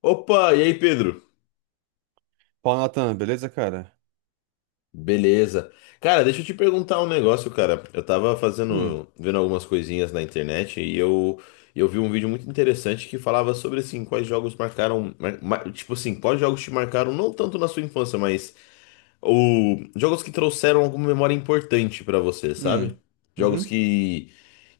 Opa, e aí, Pedro? Fala, Natan, beleza, cara? Beleza. Cara, deixa eu te perguntar um negócio, cara. Eu tava Hum. fazendo, vendo algumas coisinhas na internet e eu vi um vídeo muito interessante que falava sobre assim, quais jogos marcaram, tipo assim, quais jogos te marcaram não tanto na sua infância, mas o jogos que trouxeram alguma memória importante pra você, sabe? Hum. Jogos Uhum. que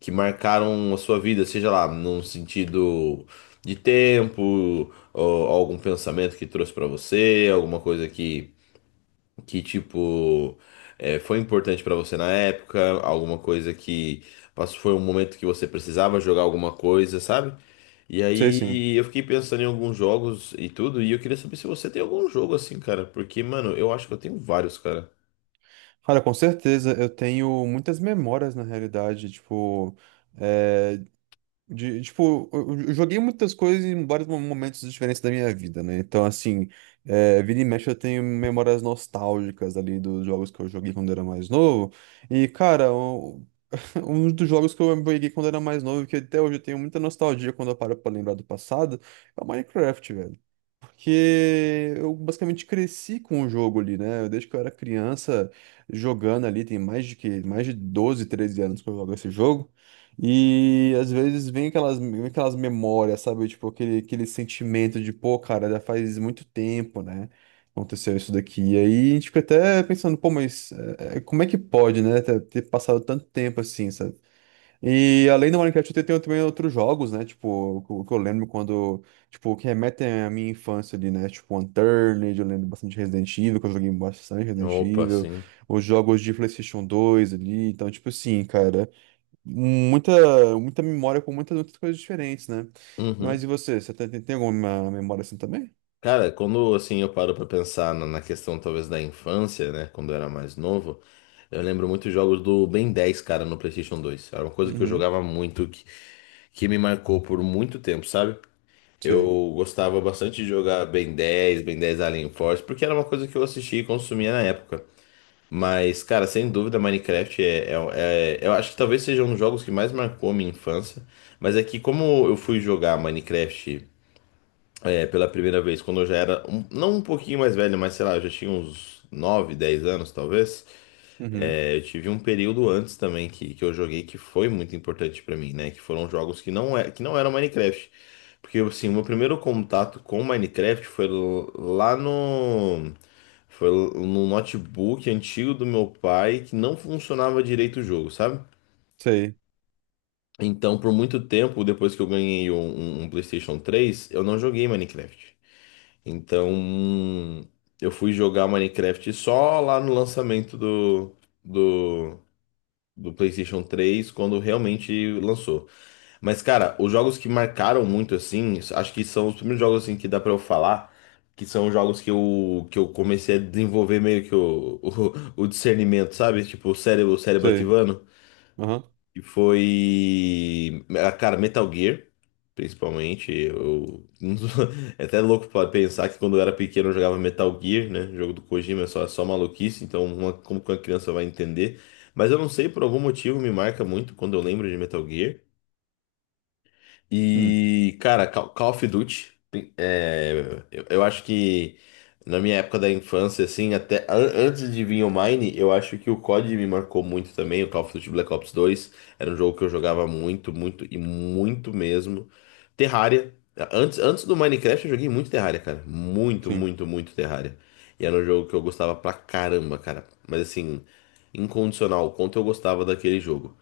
que marcaram a sua vida, seja lá num sentido de tempo, ou algum pensamento que trouxe pra você, alguma coisa que tipo foi importante pra você na época, alguma coisa que passou, foi um momento que você precisava jogar alguma coisa, sabe? E Sei sim. aí eu fiquei pensando em alguns jogos e tudo, e eu queria saber se você tem algum jogo assim, cara, porque, mano, eu acho que eu tenho vários, cara. Cara, com certeza, eu tenho muitas memórias na realidade, tipo, é, de, tipo, eu joguei muitas coisas em vários momentos diferentes da minha vida, né? Então, assim, vira e mexe eu tenho memórias nostálgicas ali dos jogos que eu joguei quando era mais novo. E, cara, um dos jogos que eu joguei quando era mais novo, que até hoje eu tenho muita nostalgia quando eu paro pra lembrar do passado, é o Minecraft, velho. Porque eu basicamente cresci com o jogo ali, né? Desde que eu era criança jogando ali, tem mais de 12, 13 anos que eu jogo esse jogo. E às vezes vem aquelas memórias, sabe? Tipo, aquele sentimento de, pô, cara, já faz muito tempo, né? Aconteceu isso daqui. E aí a gente fica até pensando, pô, mas como é que pode, né? Ter passado tanto tempo assim, sabe? E além do Minecraft, eu tenho também outros jogos, né? Tipo, o que eu lembro quando. Tipo, que remetem à minha infância ali, né? Tipo, Unturned, eu lembro bastante Resident Evil, que eu joguei bastante Resident Opa, Evil. sim. Os jogos de PlayStation 2 ali. Então, tipo assim, cara. Muita, muita memória com muitas outras coisas diferentes, né? Mas Uhum. e você? Você tem alguma memória assim também? Cara, quando assim eu paro pra pensar na questão talvez da infância, né, quando eu era mais novo, eu lembro muito jogos do Ben 10 cara, no PlayStation 2. Era uma coisa que eu Uhum. jogava muito, que me marcou por muito tempo, sabe? Sei. Eu gostava bastante de jogar Ben 10, Ben 10 Alien Force, porque era uma coisa que eu assistia e consumia na época. Mas, cara, sem dúvida, Minecraft. Eu acho que talvez seja um dos jogos que mais marcou a minha infância. Mas é que, como eu fui jogar Minecraft pela primeira vez, quando eu já era, não um pouquinho mais velho, mas sei lá, eu já tinha uns 9 10 anos, talvez. Uhum. É, eu tive um período antes também que eu joguei que foi muito importante pra mim, né? Que foram jogos que não, é, que não eram Minecraft. Porque, assim, o meu primeiro contato com Minecraft foi lá no... Foi no notebook antigo do meu pai que não funcionava direito o jogo, sabe? Sei. Então, por muito tempo, depois que eu ganhei um PlayStation 3, eu não joguei Minecraft. Então, eu fui jogar Minecraft só lá no lançamento do do PlayStation 3 quando realmente lançou. Mas, cara, os jogos que marcaram muito, assim, acho que são os primeiros jogos assim, que dá pra eu falar, que são os jogos que eu comecei a desenvolver meio que o, o discernimento, sabe? Tipo, o cérebro Sei. ativando. Aham. E foi. Ah, cara, Metal Gear, principalmente. Eu... É até louco pra pensar que quando eu era pequeno eu jogava Metal Gear, né? Jogo do Kojima, é só maluquice, então como que uma criança vai entender? Mas eu não sei, por algum motivo me marca muito quando eu lembro de Metal Gear. Hum. E, cara, Call of Duty, é, eu acho que na minha época da infância, assim, até antes de vir o Mine, eu acho que o COD me marcou muito também, o Call of Duty Black Ops 2 era um jogo que eu jogava muito, muito e muito mesmo. Terraria, antes do Minecraft eu joguei muito Terraria, cara, muito, Sim. muito, muito Terraria. E era um jogo que eu gostava pra caramba, cara, mas assim, incondicional, o quanto eu gostava daquele jogo.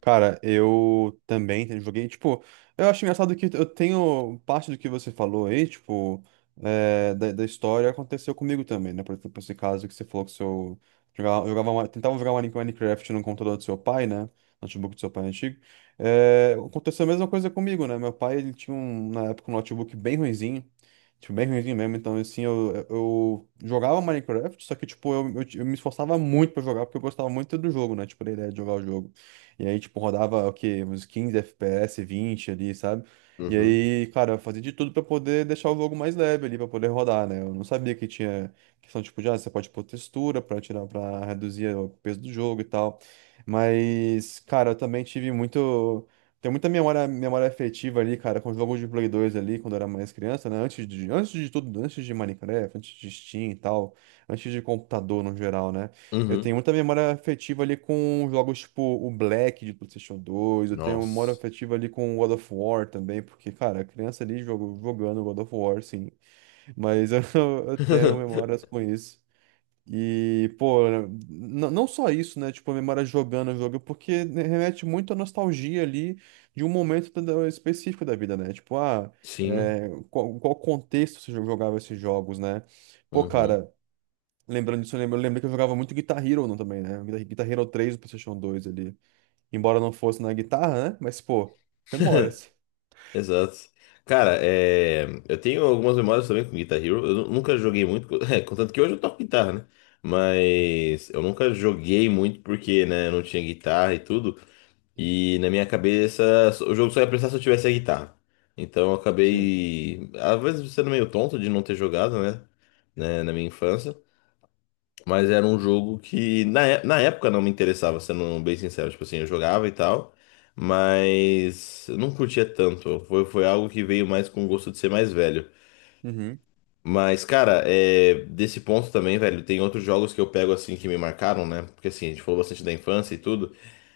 Cara, eu também joguei, tipo, eu acho engraçado que eu tenho parte do que você falou aí, tipo, da história aconteceu comigo também, né? Por exemplo, esse caso que você falou que seu tentava jogar uma Minecraft no computador do seu pai, né? Notebook do seu pai antigo. É, aconteceu a mesma coisa comigo, né? Meu pai, ele tinha um, na época um notebook bem ruinzinho, tipo, bem ruinzinho mesmo, então assim, eu jogava Minecraft, só que, tipo, eu me esforçava muito pra jogar, porque eu gostava muito do jogo, né? Tipo, da ideia de jogar o jogo. E aí, tipo, rodava o quê? Uns 15 FPS, 20 ali, sabe? E Uhum, aí, cara, eu fazia de tudo pra poder deixar o jogo mais leve ali, pra poder rodar, né? Eu não sabia que tinha questão, tipo, de, ah, você pode pôr textura pra tirar, pra reduzir o peso do jogo e tal. Mas, cara, eu também tive muito. Tem muita memória, memória afetiva ali, cara, com jogos de Play 2 ali, quando eu era mais criança, né? Antes de tudo, antes de Minecraft, antes de Steam e tal, antes de computador no geral, né? Eu tenho uhum, muita memória afetiva ali com jogos tipo o Black de PlayStation 2. Eu tenho memória nossa. afetiva ali com God of War também, porque, cara, a criança ali jogando God of War, sim. Mas eu tenho memórias com isso. E, pô, não só isso, né? Tipo, a memória jogando o jogo, porque né, remete muito à nostalgia ali de um momento específico da vida, né? Tipo, ah, Sim. Qual contexto você jogava esses jogos, né? Pô, Uhum. cara. Lembrando disso, eu lembrei que eu jogava muito Guitar Hero no também, né? Guitar Hero 3 do PlayStation 2 ali. Embora não fosse na guitarra, né? Mas, pô, memórias. Exato. Cara, é, eu tenho algumas memórias também com Guitar Hero. Eu nunca joguei muito, contanto que hoje eu toco guitarra, né? Mas eu nunca joguei muito porque, né, eu não tinha guitarra e tudo. E na minha cabeça, o jogo só ia prestar se eu tivesse a guitarra. Então eu Sim. acabei, às vezes, sendo meio tonto de não ter jogado, né? Né, na minha infância. Mas era um jogo que na, na época não me interessava, sendo bem sincero. Tipo assim, eu jogava e tal, mas eu não curtia tanto. Foi, foi algo que veio mais com o gosto de ser mais velho. Uhum. Mas, cara, é, desse ponto também, velho, tem outros jogos que eu pego assim que me marcaram, né? Porque assim, a gente falou bastante da infância e tudo,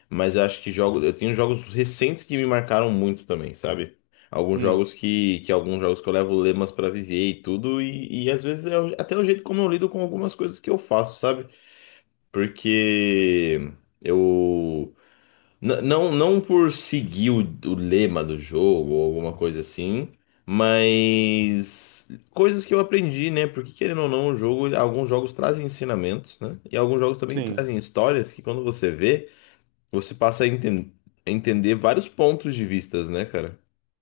mas eu acho que jogos, eu tenho jogos recentes que me marcaram muito também, sabe? Alguns Hum. jogos que alguns jogos que eu levo lemas pra viver e tudo, e às vezes é até o jeito como eu lido com algumas coisas que eu faço, sabe? Porque eu. Não, não por seguir o lema do jogo ou alguma coisa assim, mas coisas que eu aprendi, né? Porque querendo ou não, o jogo, alguns jogos trazem ensinamentos, né? E alguns jogos também Sim. trazem histórias que quando você vê, você passa a a entender vários pontos de vistas, né, cara?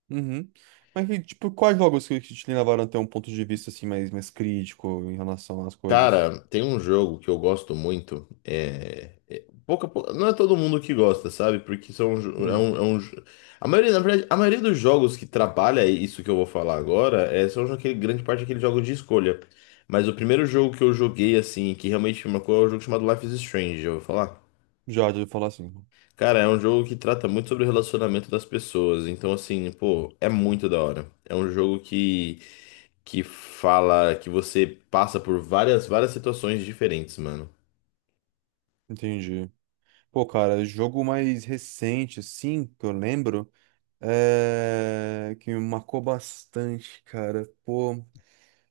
Uhum. Mas, e, tipo, quais jogos que te levaram a ter um ponto de vista, assim, mais crítico em relação às coisas? Cara, tem um jogo que eu gosto muito. É, pouca, não é todo mundo que gosta, sabe? Porque são, Hum. A maioria, na verdade, a maioria dos jogos que trabalha isso que eu vou falar agora é, são aquele, grande parte daqueles jogos de escolha. Mas o primeiro jogo que eu joguei, assim, que realmente me marcou, é um jogo chamado Life is Strange, eu vou falar. Já, de falar assim. Cara, é um jogo que trata muito sobre o relacionamento das pessoas. Então, assim, pô, é muito da hora. É um jogo que fala que você passa por várias, várias situações diferentes, mano. Entendi. Pô, cara, jogo mais recente, assim, que eu lembro, é, que me marcou bastante, cara. Pô.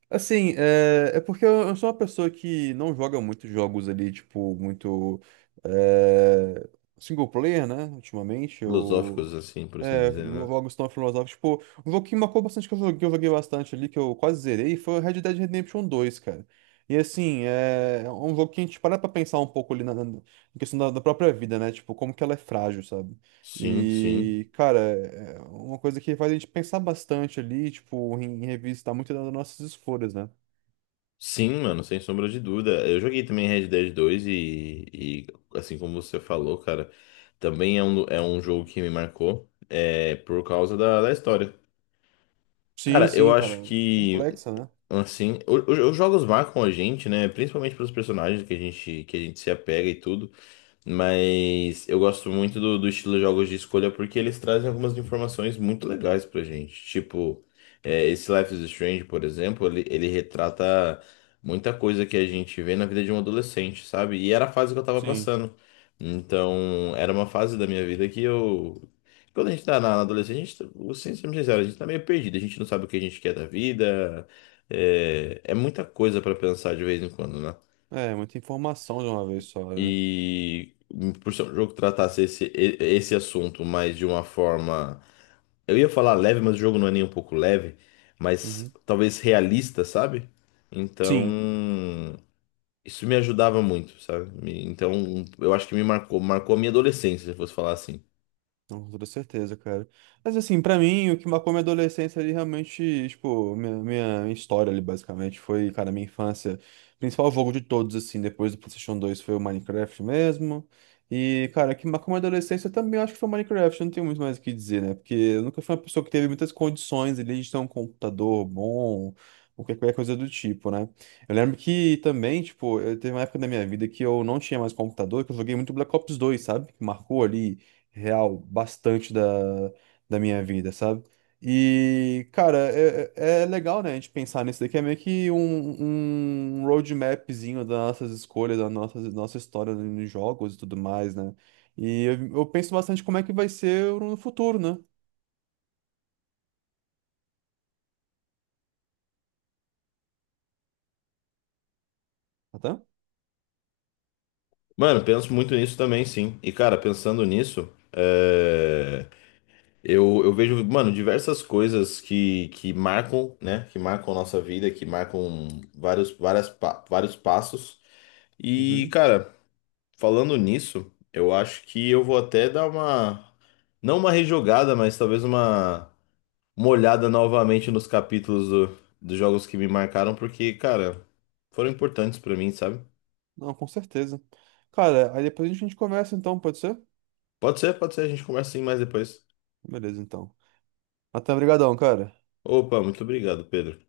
Assim, é porque eu sou uma pessoa que não joga muitos jogos ali, tipo, muito é, single player, né? Ultimamente, Filosóficos, eu assim, por assim dizer, né? jogos tão filosóficos. Tipo, um jogo que marcou bastante, que eu joguei bastante ali, que eu quase zerei, foi o Red Dead Redemption 2 cara. E assim, é um jogo que a gente para pra pensar um pouco ali na questão da própria vida, né? Tipo, como que ela é frágil, sabe? Sim, sim. E, cara, é uma coisa que faz a gente pensar bastante ali, tipo, em revistar muito das nossas escolhas, né? Sim, mano, sem sombra de dúvida. Eu joguei também Red Dead 2 e, assim como você falou, cara, também é um jogo que me marcou é, por causa da, da história. Sim, Cara, eu sim, cara. acho que, Complexa, né? assim, os jogos marcam a gente, né? Principalmente pelos personagens que a gente se apega e tudo. Mas eu gosto muito do, do estilo de jogos de escolha porque eles trazem algumas informações muito legais pra gente. Tipo, é, esse Life is Strange, por exemplo, ele retrata muita coisa que a gente vê na vida de um adolescente, sabe? E era a fase que eu tava Sim. passando. Então, era uma fase da minha vida que eu. Quando a gente tá na adolescência, a gente, vou ser sincero, a gente tá meio perdido, a gente não sabe o que a gente quer da vida. É, é muita coisa pra pensar de vez em quando, né? É, muita informação de uma vez só, né? E por ser um jogo que tratasse esse, esse assunto, mas de uma forma. Eu ia falar leve, mas o jogo não é nem um pouco leve, mas Uhum. talvez realista, sabe? Então, Sim. isso me ajudava muito, sabe? Então, eu acho que me marcou, marcou a minha adolescência, se eu fosse falar assim. Não, com toda certeza, cara. Mas assim, pra mim, o que marcou minha adolescência ali realmente, tipo, minha história ali, basicamente, foi, cara, minha infância. O principal jogo de todos, assim, depois do PlayStation 2 foi o Minecraft mesmo. E, cara, o que marcou minha adolescência também eu acho que foi o Minecraft, eu não tenho muito mais o que dizer, né? Porque eu nunca fui uma pessoa que teve muitas condições ali de ter um computador bom, ou qualquer coisa do tipo, né? Eu lembro que também, tipo, eu teve uma época da minha vida que eu não tinha mais computador, que eu joguei muito Black Ops 2, sabe? Que marcou ali real bastante da minha vida, sabe? E, cara, é legal, né, a gente pensar nisso daqui, é meio que um roadmapzinho das nossas escolhas, nossa história nos jogos e tudo mais, né? E eu penso bastante como é que vai ser no futuro, né? Até? Mano, penso muito nisso também, sim. E, cara, pensando nisso, eu vejo, mano, diversas coisas que marcam, né? Que marcam nossa vida, que marcam vários passos. E, Uhum. cara, falando nisso, eu acho que eu vou até dar uma, não uma rejogada, mas talvez uma olhada novamente nos capítulos dos jogos que me marcaram, porque, cara, foram importantes pra mim, sabe? Não, com certeza. Cara, aí depois a gente conversa então, pode ser? Pode ser, a gente conversa sim mais depois. Beleza, então. Até, obrigadão, cara. Opa, muito obrigado, Pedro.